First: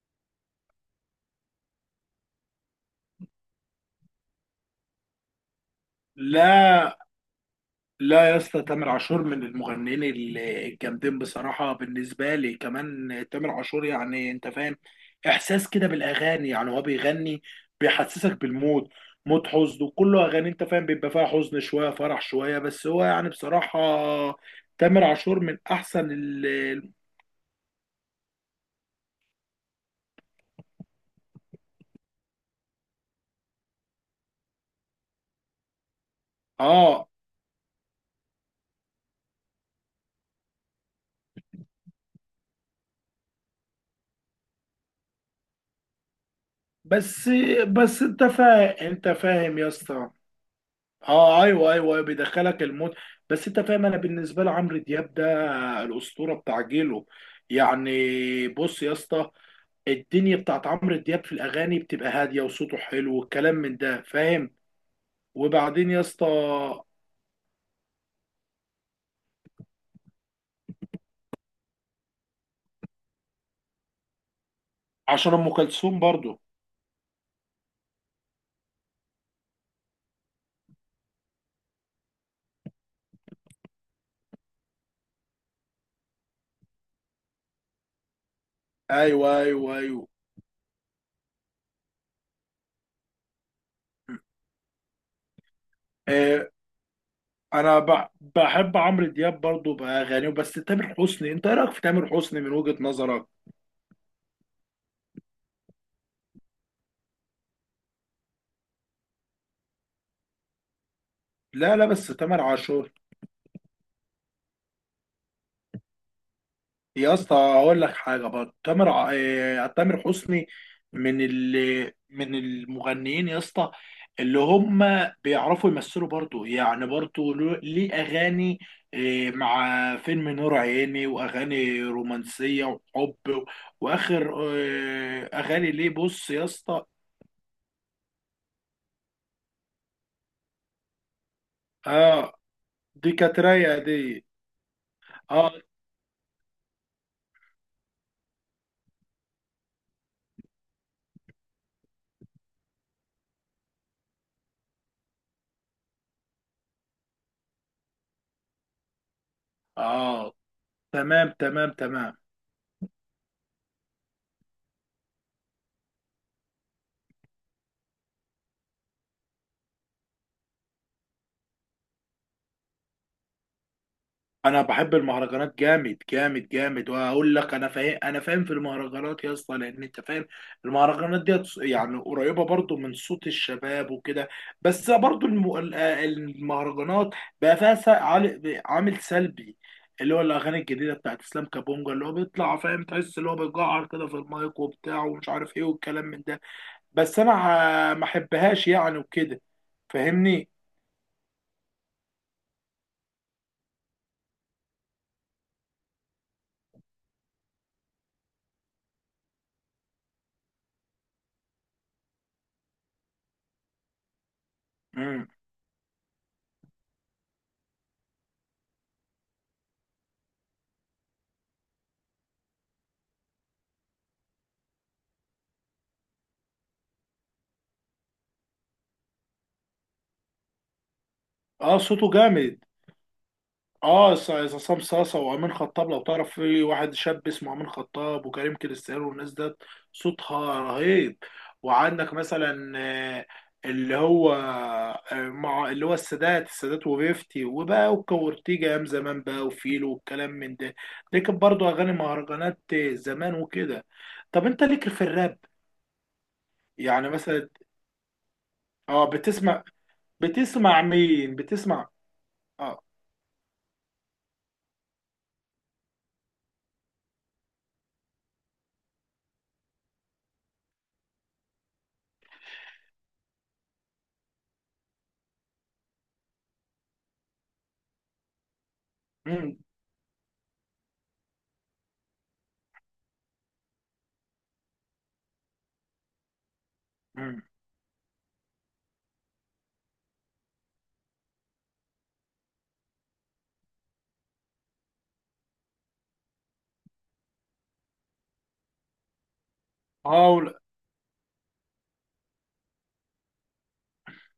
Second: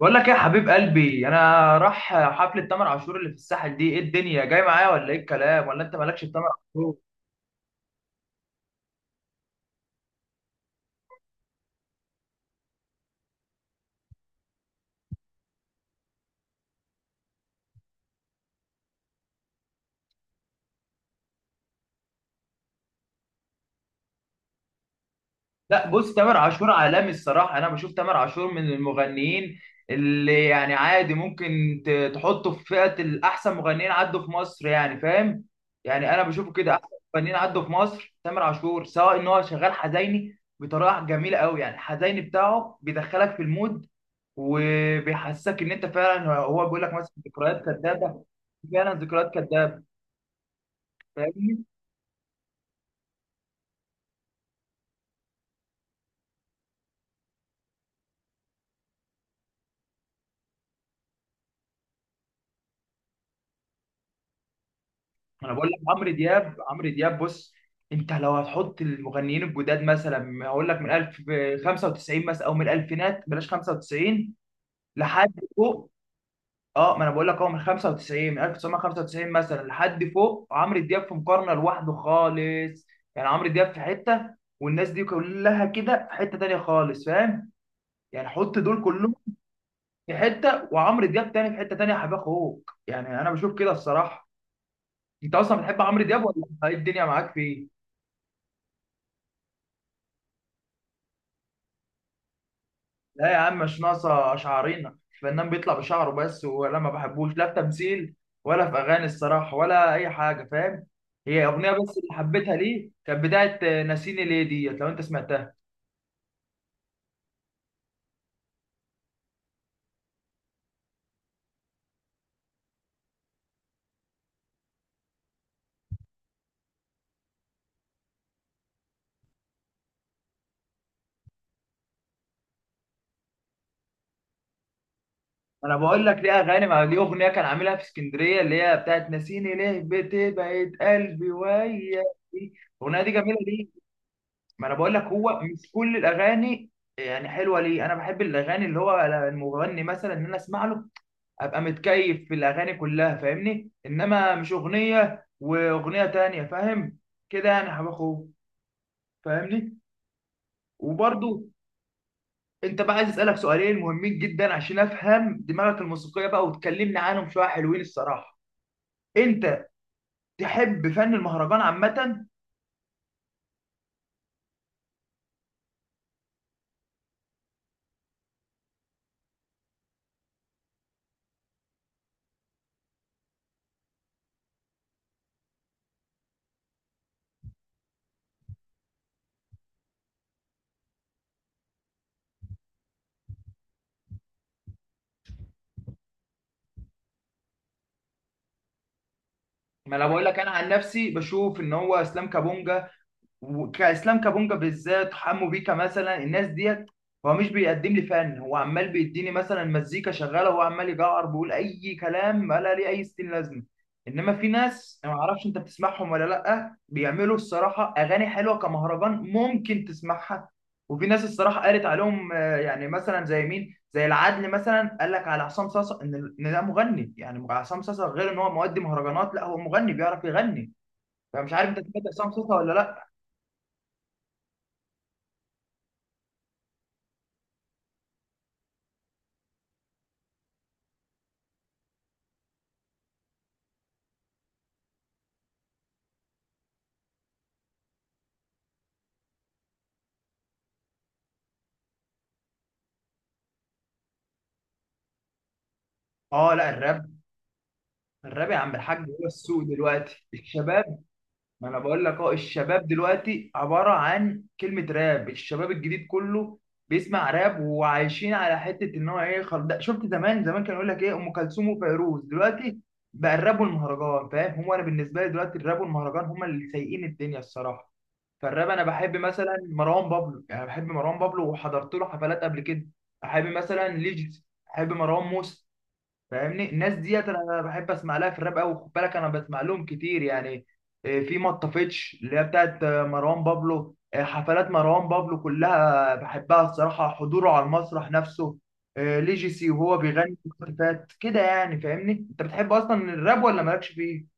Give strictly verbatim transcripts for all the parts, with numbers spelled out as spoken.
بقول لك ايه يا حبيب قلبي انا؟ راح حفلة تامر عاشور اللي في الساحل دي، ايه الدنيا جاي معايا ولا ايه الكلام، ولا انت مالكش في تامر عاشور؟ لا، لا، يا اسطى، تامر عاشور من المغنيين ال- الجامدين بصراحة. بالنسبة لي كمان تامر عاشور يعني انت فاهم، احساس كده بالاغاني. يعني هو بيغني، بيحسسك بالمود، مود حزن وكله اغاني، انت فاهم بيبقى فيها حزن شوية فرح شوية. بس هو يعني بصراحة تامر عاشور من لا احسن بص، تامر ال عاشور ال- عالمي الصراحة. أنا بشوف تامر عاشور من المغنيين اللي يعني عادي ممكن ت- تحطه في فئة الأحسن مغنيين عدوا في مصر، يعني فاهم. يعني أنا بشوفه كده أحسن اه، مغنيين عدوا في مصر. تامر عاشور سواء إن هو شغال حزيني بطريقة جميلة أوي، يعني الحزيني بتاعه بيدخلك في المود وبيحسسك إن أنت فعلا هو بيقول لك مثلا بس ذكريات بس كدابة. انت فاهم فعلا انت ذكريات فاهم يا كدابة. اسطى. اه، فاهمني. ايوه، ايوه، أيوة، بيدخلك المود. بس انت فاهم، انا بالنسبة لي عمرو دياب ده الاسطوره بتاع جيله يعني. بص يا اسطى، الدنيا بتاعت عمرو دياب في الاغاني بتبقى هاديه وصوته حلو والكلام من ده فاهم. انا بقول لك وبعدين يا عمرو اسطى، دياب، عمرو دياب بص. انت لو هتحط المغنيين الجداد مثلا هقول لك من ألف وخمسة وتسعين مثلا، او من الالفينات بلاش خمسة وتسعين لحد عشان ام فوق. كلثوم برضو. اه ما انا بقول لك هو من خمسة وتسعين، من ألف وتسعمية خمسة وتسعين مثلا لحد فوق. عمرو دياب في مقارنه لوحده خالص. يعني عمرو دياب في حته والناس دي كلها كده في حته تانيه خالص، فاهم؟ يعني حط دول كلهم ايوه، ايوه، ايوه، في حته وعمرو دياب تاني في حته تانيه، حبيب اخوك، يعني انا بشوف كده الصراحه. انت اصلا بتحب عمرو دياب ولا آه ايه الدنيا معاك فيه؟ انا ب- بحب عمرو دياب برضو باغانيه. بس تامر حسني، انت ايه رايك في تامر حسني من وجهه نظرك؟ لا يا عم مش ناقصه شعرينا. الفنان بيطلع بشعره بس، ولا ما بحبوش، لا في تمثيل ولا في اغاني الصراحه ولا اي حاجه، فاهم؟ هي اغنيه لا، لا. بس بس اللي تامر حبيتها ليه، عاشور، كانت بتاعه آه، ناسيني ليه ديت، لو انت سمعتها. يا اسطى اقول لك حاجه برضه. تامر ع- آه، تامر حسني من ال من المغنيين يا اسطى اللي هم بيعرفوا يمثلوا برضه، يعني برضه له- ليه اغاني، آه، مع فيلم نور عيني واغاني رومانسيه وحب و- واخر آه، اغاني انا ليه. بقول لك بص ليه يا اغاني، مع اسطى، ليه اغنيه كان عاملها في اسكندريه اللي هي بتاعه ناسيني ليه بتبعد قلبي وياك. اه الاغنيه دي دي كانت جميله ليه. رايقه دي. ما انا بقول لك هو اه، مش كل الاغاني يعني حلوه ليه. انا بحب الاغاني اللي هو المغني مثلا ان انا اسمع له، ابقى متكيف في الاغاني كلها، فاهمني؟ انما مش اغنيه واغنيه تانية، فاهم كده يعني، يا حبيب اخوه؟ فاهمني. اه، تمام، وبرضو تمام، تمام. انت بقى عايز اسالك سؤالين مهمين جدا عشان افهم دماغك الموسيقيه بقى، وتكلمني عنهم شويه حلوين الصراحه. انت تحب فن المهرجان عامه؟ انا بحب المهرجانات جامد جامد جامد. وهقول لك انا فاهم، انا فاهم في المهرجانات يا اسطى، لان انت فاهم المهرجانات دي يعني قريبه برضو من صوت الشباب وكده. بس برضو الم- ال- آه، المهرجانات بقى فيها س- عال- عامل سلبي، اللي هو الاغاني الجديده بتاعت اسلام كابونجا اللي هو بيطلع فاهم، تحس اللي هو بيجعر كده في المايك وبتاع ومش عارف ايه والكلام من ده. بس انا ه- ما احبهاش يعني وكده، ما انا بقول لك انا فاهمني. عن نفسي بشوف ان هو اسلام كابونجا، وكاسلام كابونجا بالذات، حمو بيكا مثلا، الناس ديت هو مش بيقدم لي فن. هو عمال بيديني مثلا مزيكا شغاله وهو عمال يجعر بيقول اي كلام ولا ليه اي ستين لازمه. انما في ناس انا ما امم اعرفش انت بتسمعهم ولا لا، بيعملوا الصراحه اغاني حلوه كمهرجان ممكن تسمعها. وفي ناس الصراحه قالت عليهم آه، يعني مثلا زي مين، زي العدل مثلا، قال لك على عصام صاصا ان إن ده مغني. يعني عصام صاصا غير ان هو مؤدي مهرجانات، لا هو مغني بيعرف يغني. فمش عارف انت اه، صوته سمعت عصام جامد. صاصا ولا لا. اه، س- عصام صاصة وامين خطاب، لو تعرف في واحد شاب اسمه امين خطاب وكريم كريستيانو والناس ده، صوتها رهيب. وعندك مثلا آه، اللي هو آه، مع اللي هو السادات، السادات وفيفتي وبقى وكورتيجا ايام زمان بقى وفيلو والكلام من ده. دي كانت برضه اغاني مهرجانات زمان وكده. طب انت ليك في الراب اه لا يعني الراب. مثلا؟ الراب يا عم الحاج اه، هو السوق بتسمع؟ دلوقتي، بتسمع الشباب. مين؟ ما انا بتسمع؟ بقول لك اه، اه، الشباب دلوقتي عباره عن كلمه راب. الشباب الجديد كله بيسمع راب، وعايشين على حته ان هو ايه خل... ده. شفت زمان زمان كان يقول لك ايه ام كلثوم وفيروز؟ دلوقتي بقى الراب والمهرجان، فاهم؟ هو انا بالنسبه لي دلوقتي الراب والمهرجان هما اللي سايقين الدنيا الصراحه. فالراب انا بحب مثلا مم، مروان بابلو، يعني بحب مروان بابلو وحضرت له حفلات قبل كده. احب مثلا ليجيس، احب مروان موسى. فاهمني الناس ديت مم. انا بحب اسمع لها في الراب قوي. خد بالك انا بسمع لهم كتير يعني. آه، في مطفتش اللي هي بتاعت آه، مروان بابلو. آه، حفلات مروان بابلو كلها بحبها الصراحه، حضوره على المسرح نفسه. آه، ليجيسي وهو بيغني في اه، الوقت فات كده يعني. فاهمني، انت بتحب اصلا الراب ولا مالكش فيه؟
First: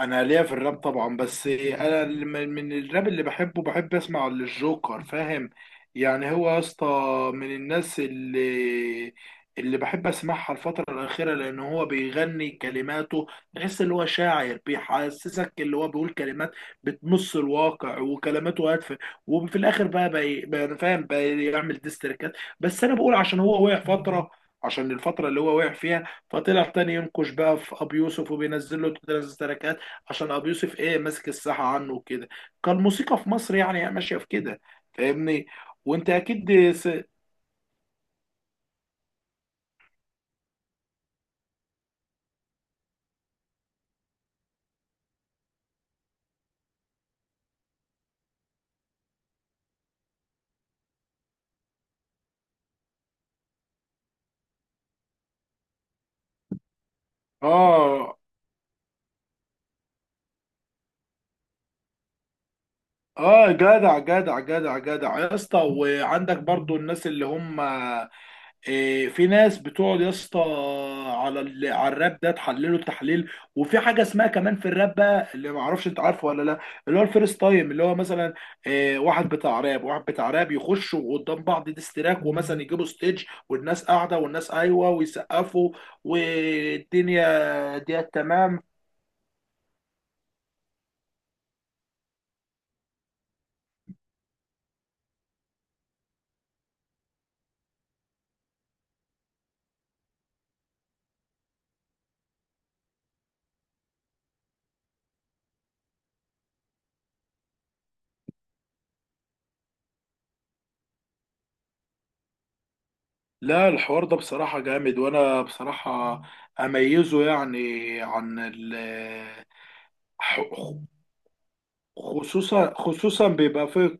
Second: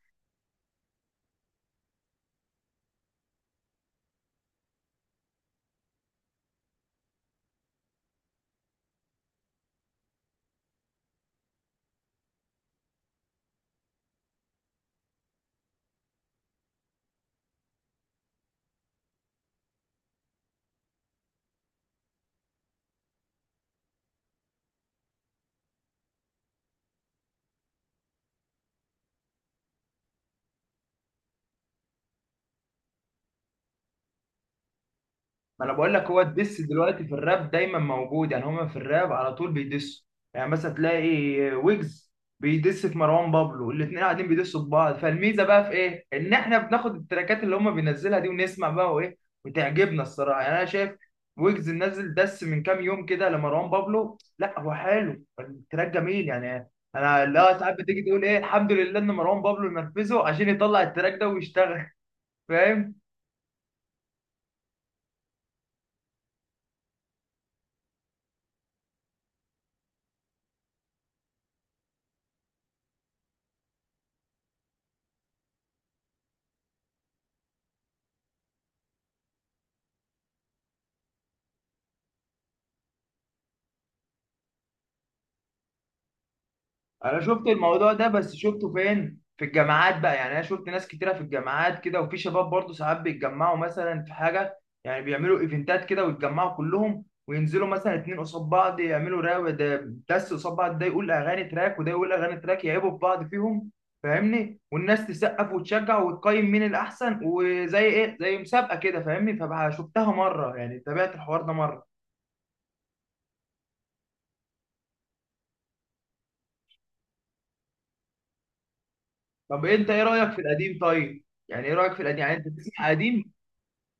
انا ليا في الراب طبعا، بس انا اللي من من الراب اللي بحبه، بحب اسمع للجوكر فاهم. يعني هو يا اسطى من الناس اللي اللي بحب اسمعها الفترة الأخيرة، لأن هو بيغني كلماته، تحس اللي هو شاعر بيحسسك اللي هو بيقول كلمات بتمس الواقع وكلماته هادفة. وفي الآخر بقى بي- بقى فاهم بيعمل ديستركات. بس أنا بقول عشان هو وقع فترة، عشان الفترة اللي هو وقع فيها فطلع تاني ينقش بقى في أبي يوسف وبينزل له تلات تراكات، عشان ابو يوسف ايه ماسك الساحه عنه وكده. كان الموسيقى في مصر يعني ماشيه في كده، فاهمني. ما انا بقول لك وانت هو الدس اكيد س... دلوقتي في الراب دايما موجود. يعني هما في الراب على طول بيدسوا، يعني مثلا تلاقي ويجز بيدس في مروان بابلو، الاثنين قاعدين بيدسوا في بعض. فالميزه بقى في ايه؟ ان احنا بناخد التراكات اللي هما بينزلها دي ونسمع بقى وايه، وتعجبنا الصراحه. يعني انا شايف ويجز نزل دس من كام يوم كده لمروان بابلو، لا هو حلو، التراك جميل يعني. انا لا، ساعات بتيجي اه، تقول ايه الحمد لله ان مروان بابلو نرفزه عشان يطلع التراك ده ويشتغل. فاهم؟ اه، جدع جدع جدع جدع يا اسطى. وعندك برضو الناس اللي هم إيه، في ناس بتقعد يا اسطى على ال- على الراب ده تحلله التحليل. وفي حاجه اسمها كمان في الراب بقى اللي ما اعرفش انت عارفه ولا لا، اللي هو الفيرست تايم اللي هو مثلا إيه، واحد بتاع راب واحد بتاع راب يخشوا قدام بعض ديستراك، ومثلا يجيبوا ستيج والناس قاعده والناس ايوه ويسقفوا انا شفت والدنيا الموضوع دي ده، بس تمام. شفته فين؟ في الجامعات بقى. يعني انا شفت ناس كتيره في الجامعات كده، وفي شباب برضو ساعات بيتجمعوا مثلا في حاجه، يعني بيعملوا ايفنتات كده ويتجمعوا كلهم، وينزلوا مثلا اتنين قصاد بعض يعملوا راو ده، دس قصاد بعض، ده يقول اغاني تراك وده يقول اغاني تراك، يعيبوا في بعض فيهم. فاهمني؟ والناس تسقف وتشجع وتقيم مين الاحسن، وزي ايه، زي مسابقه كده. فاهمني؟ فشفتها مره يعني، تابعت الحوار ده مره. لا، الحوار ده بصراحه جامد وانا بصراحه اميزه يعني عن ال طب انت ايه رايك في القديم؟ طيب يعني ايه رايك في القديم؟ يعني انت خصوصا بتسمع خصوصا قديم؟ بيبقى في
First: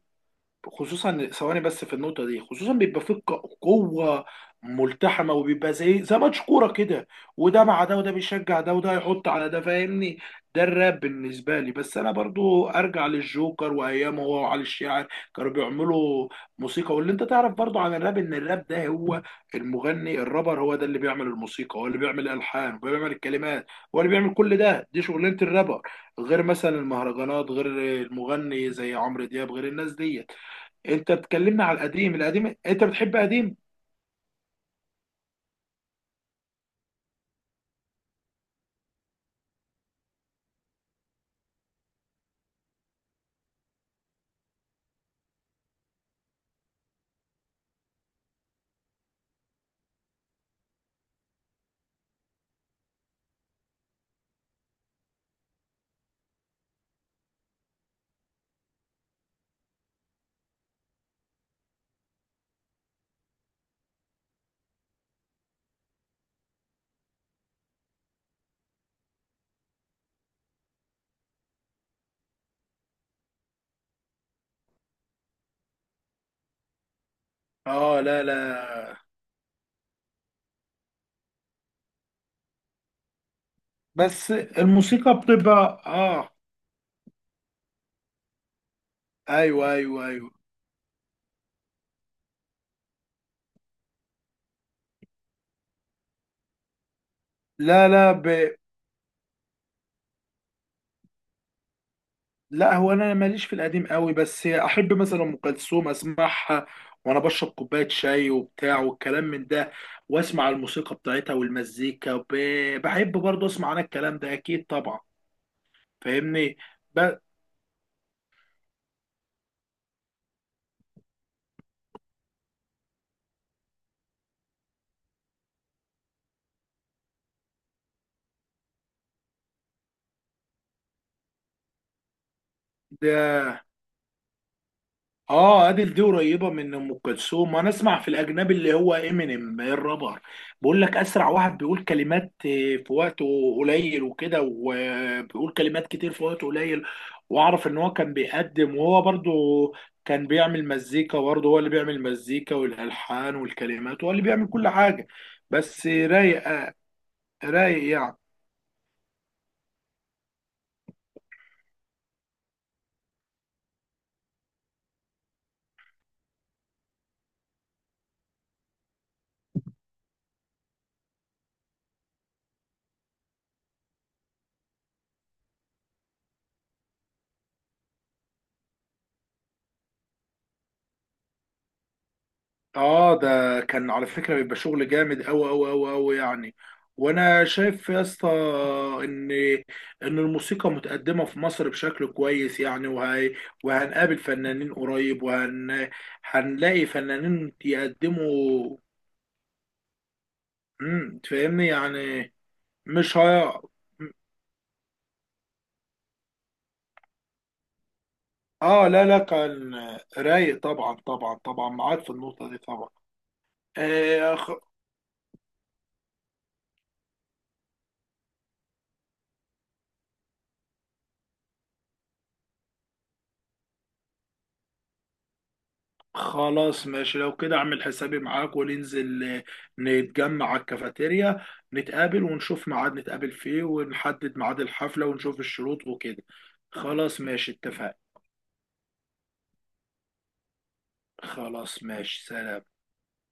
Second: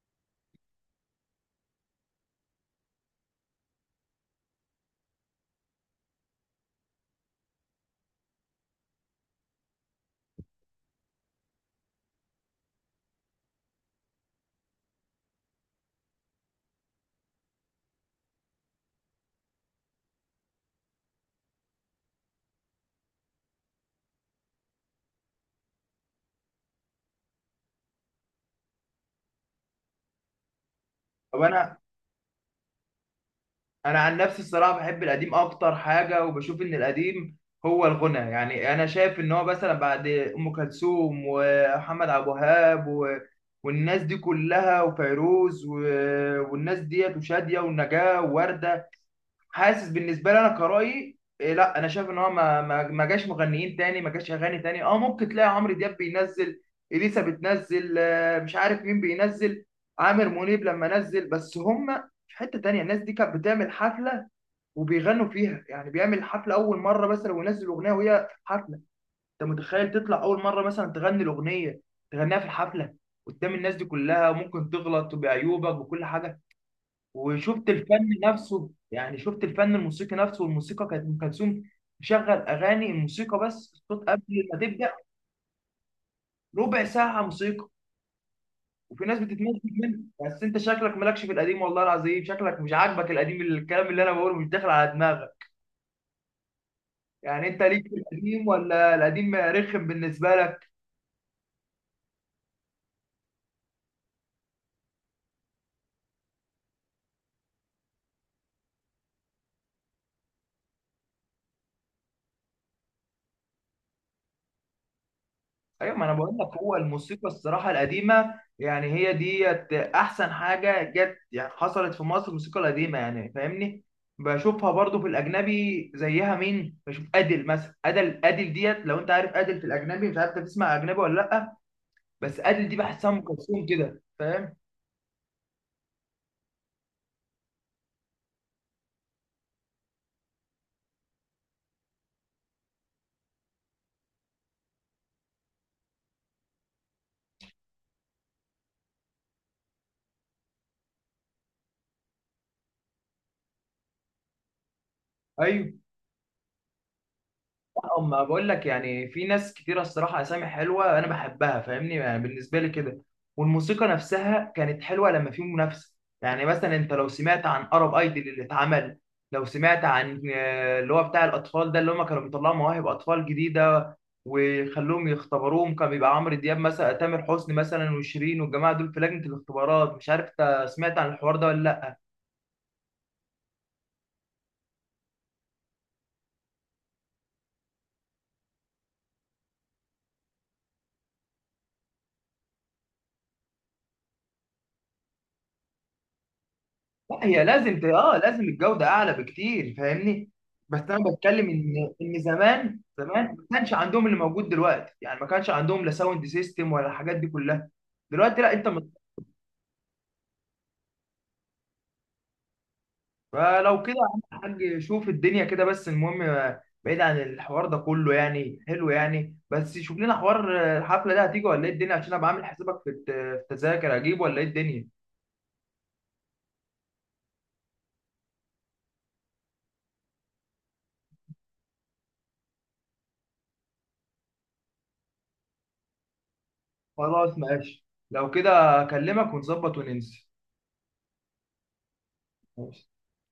خصوصا ثواني بس في النقطه دي. خصوصا بيبقى فيه ق- قوه ملتحمه، وبيبقى زي زي ماتش كوره كده، وده مع ده، وده بيشجع ده، وده يحط على ده، فاهمني. ده الراب بالنسبه لي. بس انا برضو ارجع للجوكر وايامه، هو وعلي الشاعر كانوا بيعملوا موسيقى. واللي انت تعرف برضو عن الراب ان الراب ده هو المغني الرابر هو ده اللي بيعمل الموسيقى، هو اللي بيعمل الالحان، هو اللي بيعمل الكلمات، هو اللي بيعمل كل ده. دي شغلانه الرابر، غير مثلا المهرجانات، غير المغني زي عمرو دياب، غير الناس دي. انت طب بتكلمني على انا، القديم؟ القديم، انت بتحب قديم؟ انا عن نفسي الصراحه بحب القديم اكتر حاجه، وبشوف ان القديم هو الغنى. يعني انا شايف ان هو مثلا بعد ام كلثوم ومحمد عبد الوهاب و... والناس دي كلها وفيروز و... والناس ديت وشاديه والنجاه وورده، حاسس بالنسبه لي انا كرأيي إيه، لا انا شايف ان هو ما ما, ما جاش مغنيين تاني، ما جاش اغاني تاني. اه ممكن تلاقي عمرو دياب بينزل، اليسا بتنزل، آه، مش عارف مين بينزل، عامر منيب لما نزل، بس هم في حته تانيه. الناس دي كانت بتعمل حفله وبيغنوا فيها. يعني بيعمل حفله اول مره مثلا وينزل اغنيه وهي في حفله. انت متخيل تطلع اول مره مثلا تغني الاغنيه، تغنيها في الحفله قدام الناس دي كلها، ممكن تغلط بعيوبك وكل حاجه. وشفت اه، الفن لا، لا. نفسه، يعني شفت الفن الموسيقي نفسه. والموسيقى كانت، ام كلثوم تشغل اغاني، الموسيقى بس الصوت قبل بس ما تبدا الموسيقى بتبقى اه. ربع ساعه موسيقى، وفي ناس بتتمزج ايوه، منه. ايوه، ايوه. بس انت شكلك مالكش في القديم، والله العظيم شكلك مش عاجبك القديم، الكلام اللي انا بقوله مش داخل على دماغك. يعني انت ليك لا، في لا، ب... القديم ولا القديم رخم بالنسبه لك؟ لا هو انا ماليش في القديم قوي، بس احب مثلا ام كلثوم اسمعها وانا بشرب كوبايه شاي وبتاع والكلام من ده، واسمع الموسيقى بتاعتها والمزيكا ب... بحب برضه اسمع انا الكلام ده اكيد طبعا، ايوه ما انا بقول لك فاهمني. هو ب... الموسيقى الصراحه القديمه، يعني هي ديت احسن حاجه جت، يعني حصلت في مصر الموسيقى القديمه، يعني فاهمني. بشوفها برضو في الاجنبي زيها، مين بشوف؟ ادل مثلا، ادل، ادل ديت لو انت عارف ادل في الاجنبي، مش عارف انت بتسمع اجنبي ولا لا، بس ادل دي بحسها ام ده، كلثوم كده، فاهم؟ اه، ادل دي قريبه من ام كلثوم. وانا اسمع في الاجنبي اللي هو امينيم الرابر، بيقول لك اسرع واحد بيقول كلمات آه، في وقت قليل وكده، وبيقول كلمات كتير في وقت قليل. واعرف ان هو كان بيقدم، وهو برضو كان بيعمل مزيكا برضه، هو اللي بيعمل مزيكا والالحان والكلمات، هو اللي بيعمل كل حاجه. ايوه بس رايق آه، رايق لا، يعني. اما بقول لك يعني في ناس كتيره الصراحه، اسامي حلوه انا بحبها، فاهمني؟ يعني بالنسبه لي كده. والموسيقى نفسها كانت حلوه لما في منافسه. يعني مثلا انت لو سمعت عن ارب ايدل اللي اتعمل، لو سمعت عن آه، اللي هو بتاع الاطفال ده، اللي هم كانوا بيطلعوا مواهب اطفال جديده ويخلوهم يختبروهم، كان بيبقى عمرو دياب مثلا، تامر حسني مثلا، وشيرين والجماعه دول في لجنه الاختبارات، مش عارف انت سمعت عن الحوار ده ولا اه، ده كان على فكرة بيبقى شغل جامد أوي أوي أوي أوي يعني. وانا شايف يا اسطى ان ان الموسيقى متقدمه في مصر بشكل كويس يعني، وهي وهنقابل فنانين قريب، وهن هنلاقي لا. هي فنانين لازم ت... اه لازم يقدموا. الجودة اعلى بكتير، فاهمني؟ بس انا امم بتكلم تفهمني ان ان يعني، زمان مش زمان هي. ما كانش عندهم اللي موجود دلوقتي، يعني ما كانش عندهم لا ساوند سيستم ولا الحاجات دي كلها دلوقتي. لا انت مت... اه، لا، لا. كان رايق، طبعا، طبعا، طبعا معاك في النقطه دي طبعا. فلو كده يا عم آه الحاج، شوف الدنيا كده. بس المهم آه، بعيد عن الحوار ده كله يعني حلو يعني، بس شوف لنا حوار آه، الحفلة ده هتيجي ولا ايه الدنيا، عشان ابقى عامل حسابك في الت- في التذاكر، اجيب ولا ايه الدنيا؟ خلاص ماشي لو كده، اعمل حسابي معاك وننزل، آه، نتجمع على الكافيتيريا، نتقابل ونشوف ميعاد نتقابل فيه ونحدد ميعاد الحفلة ونشوف الشروط وكده. خلاص خلاص ماشي، ماشي. اتفقنا. لو كده اكلمك ونظبط وننسى. خلاص ماشي، سلام.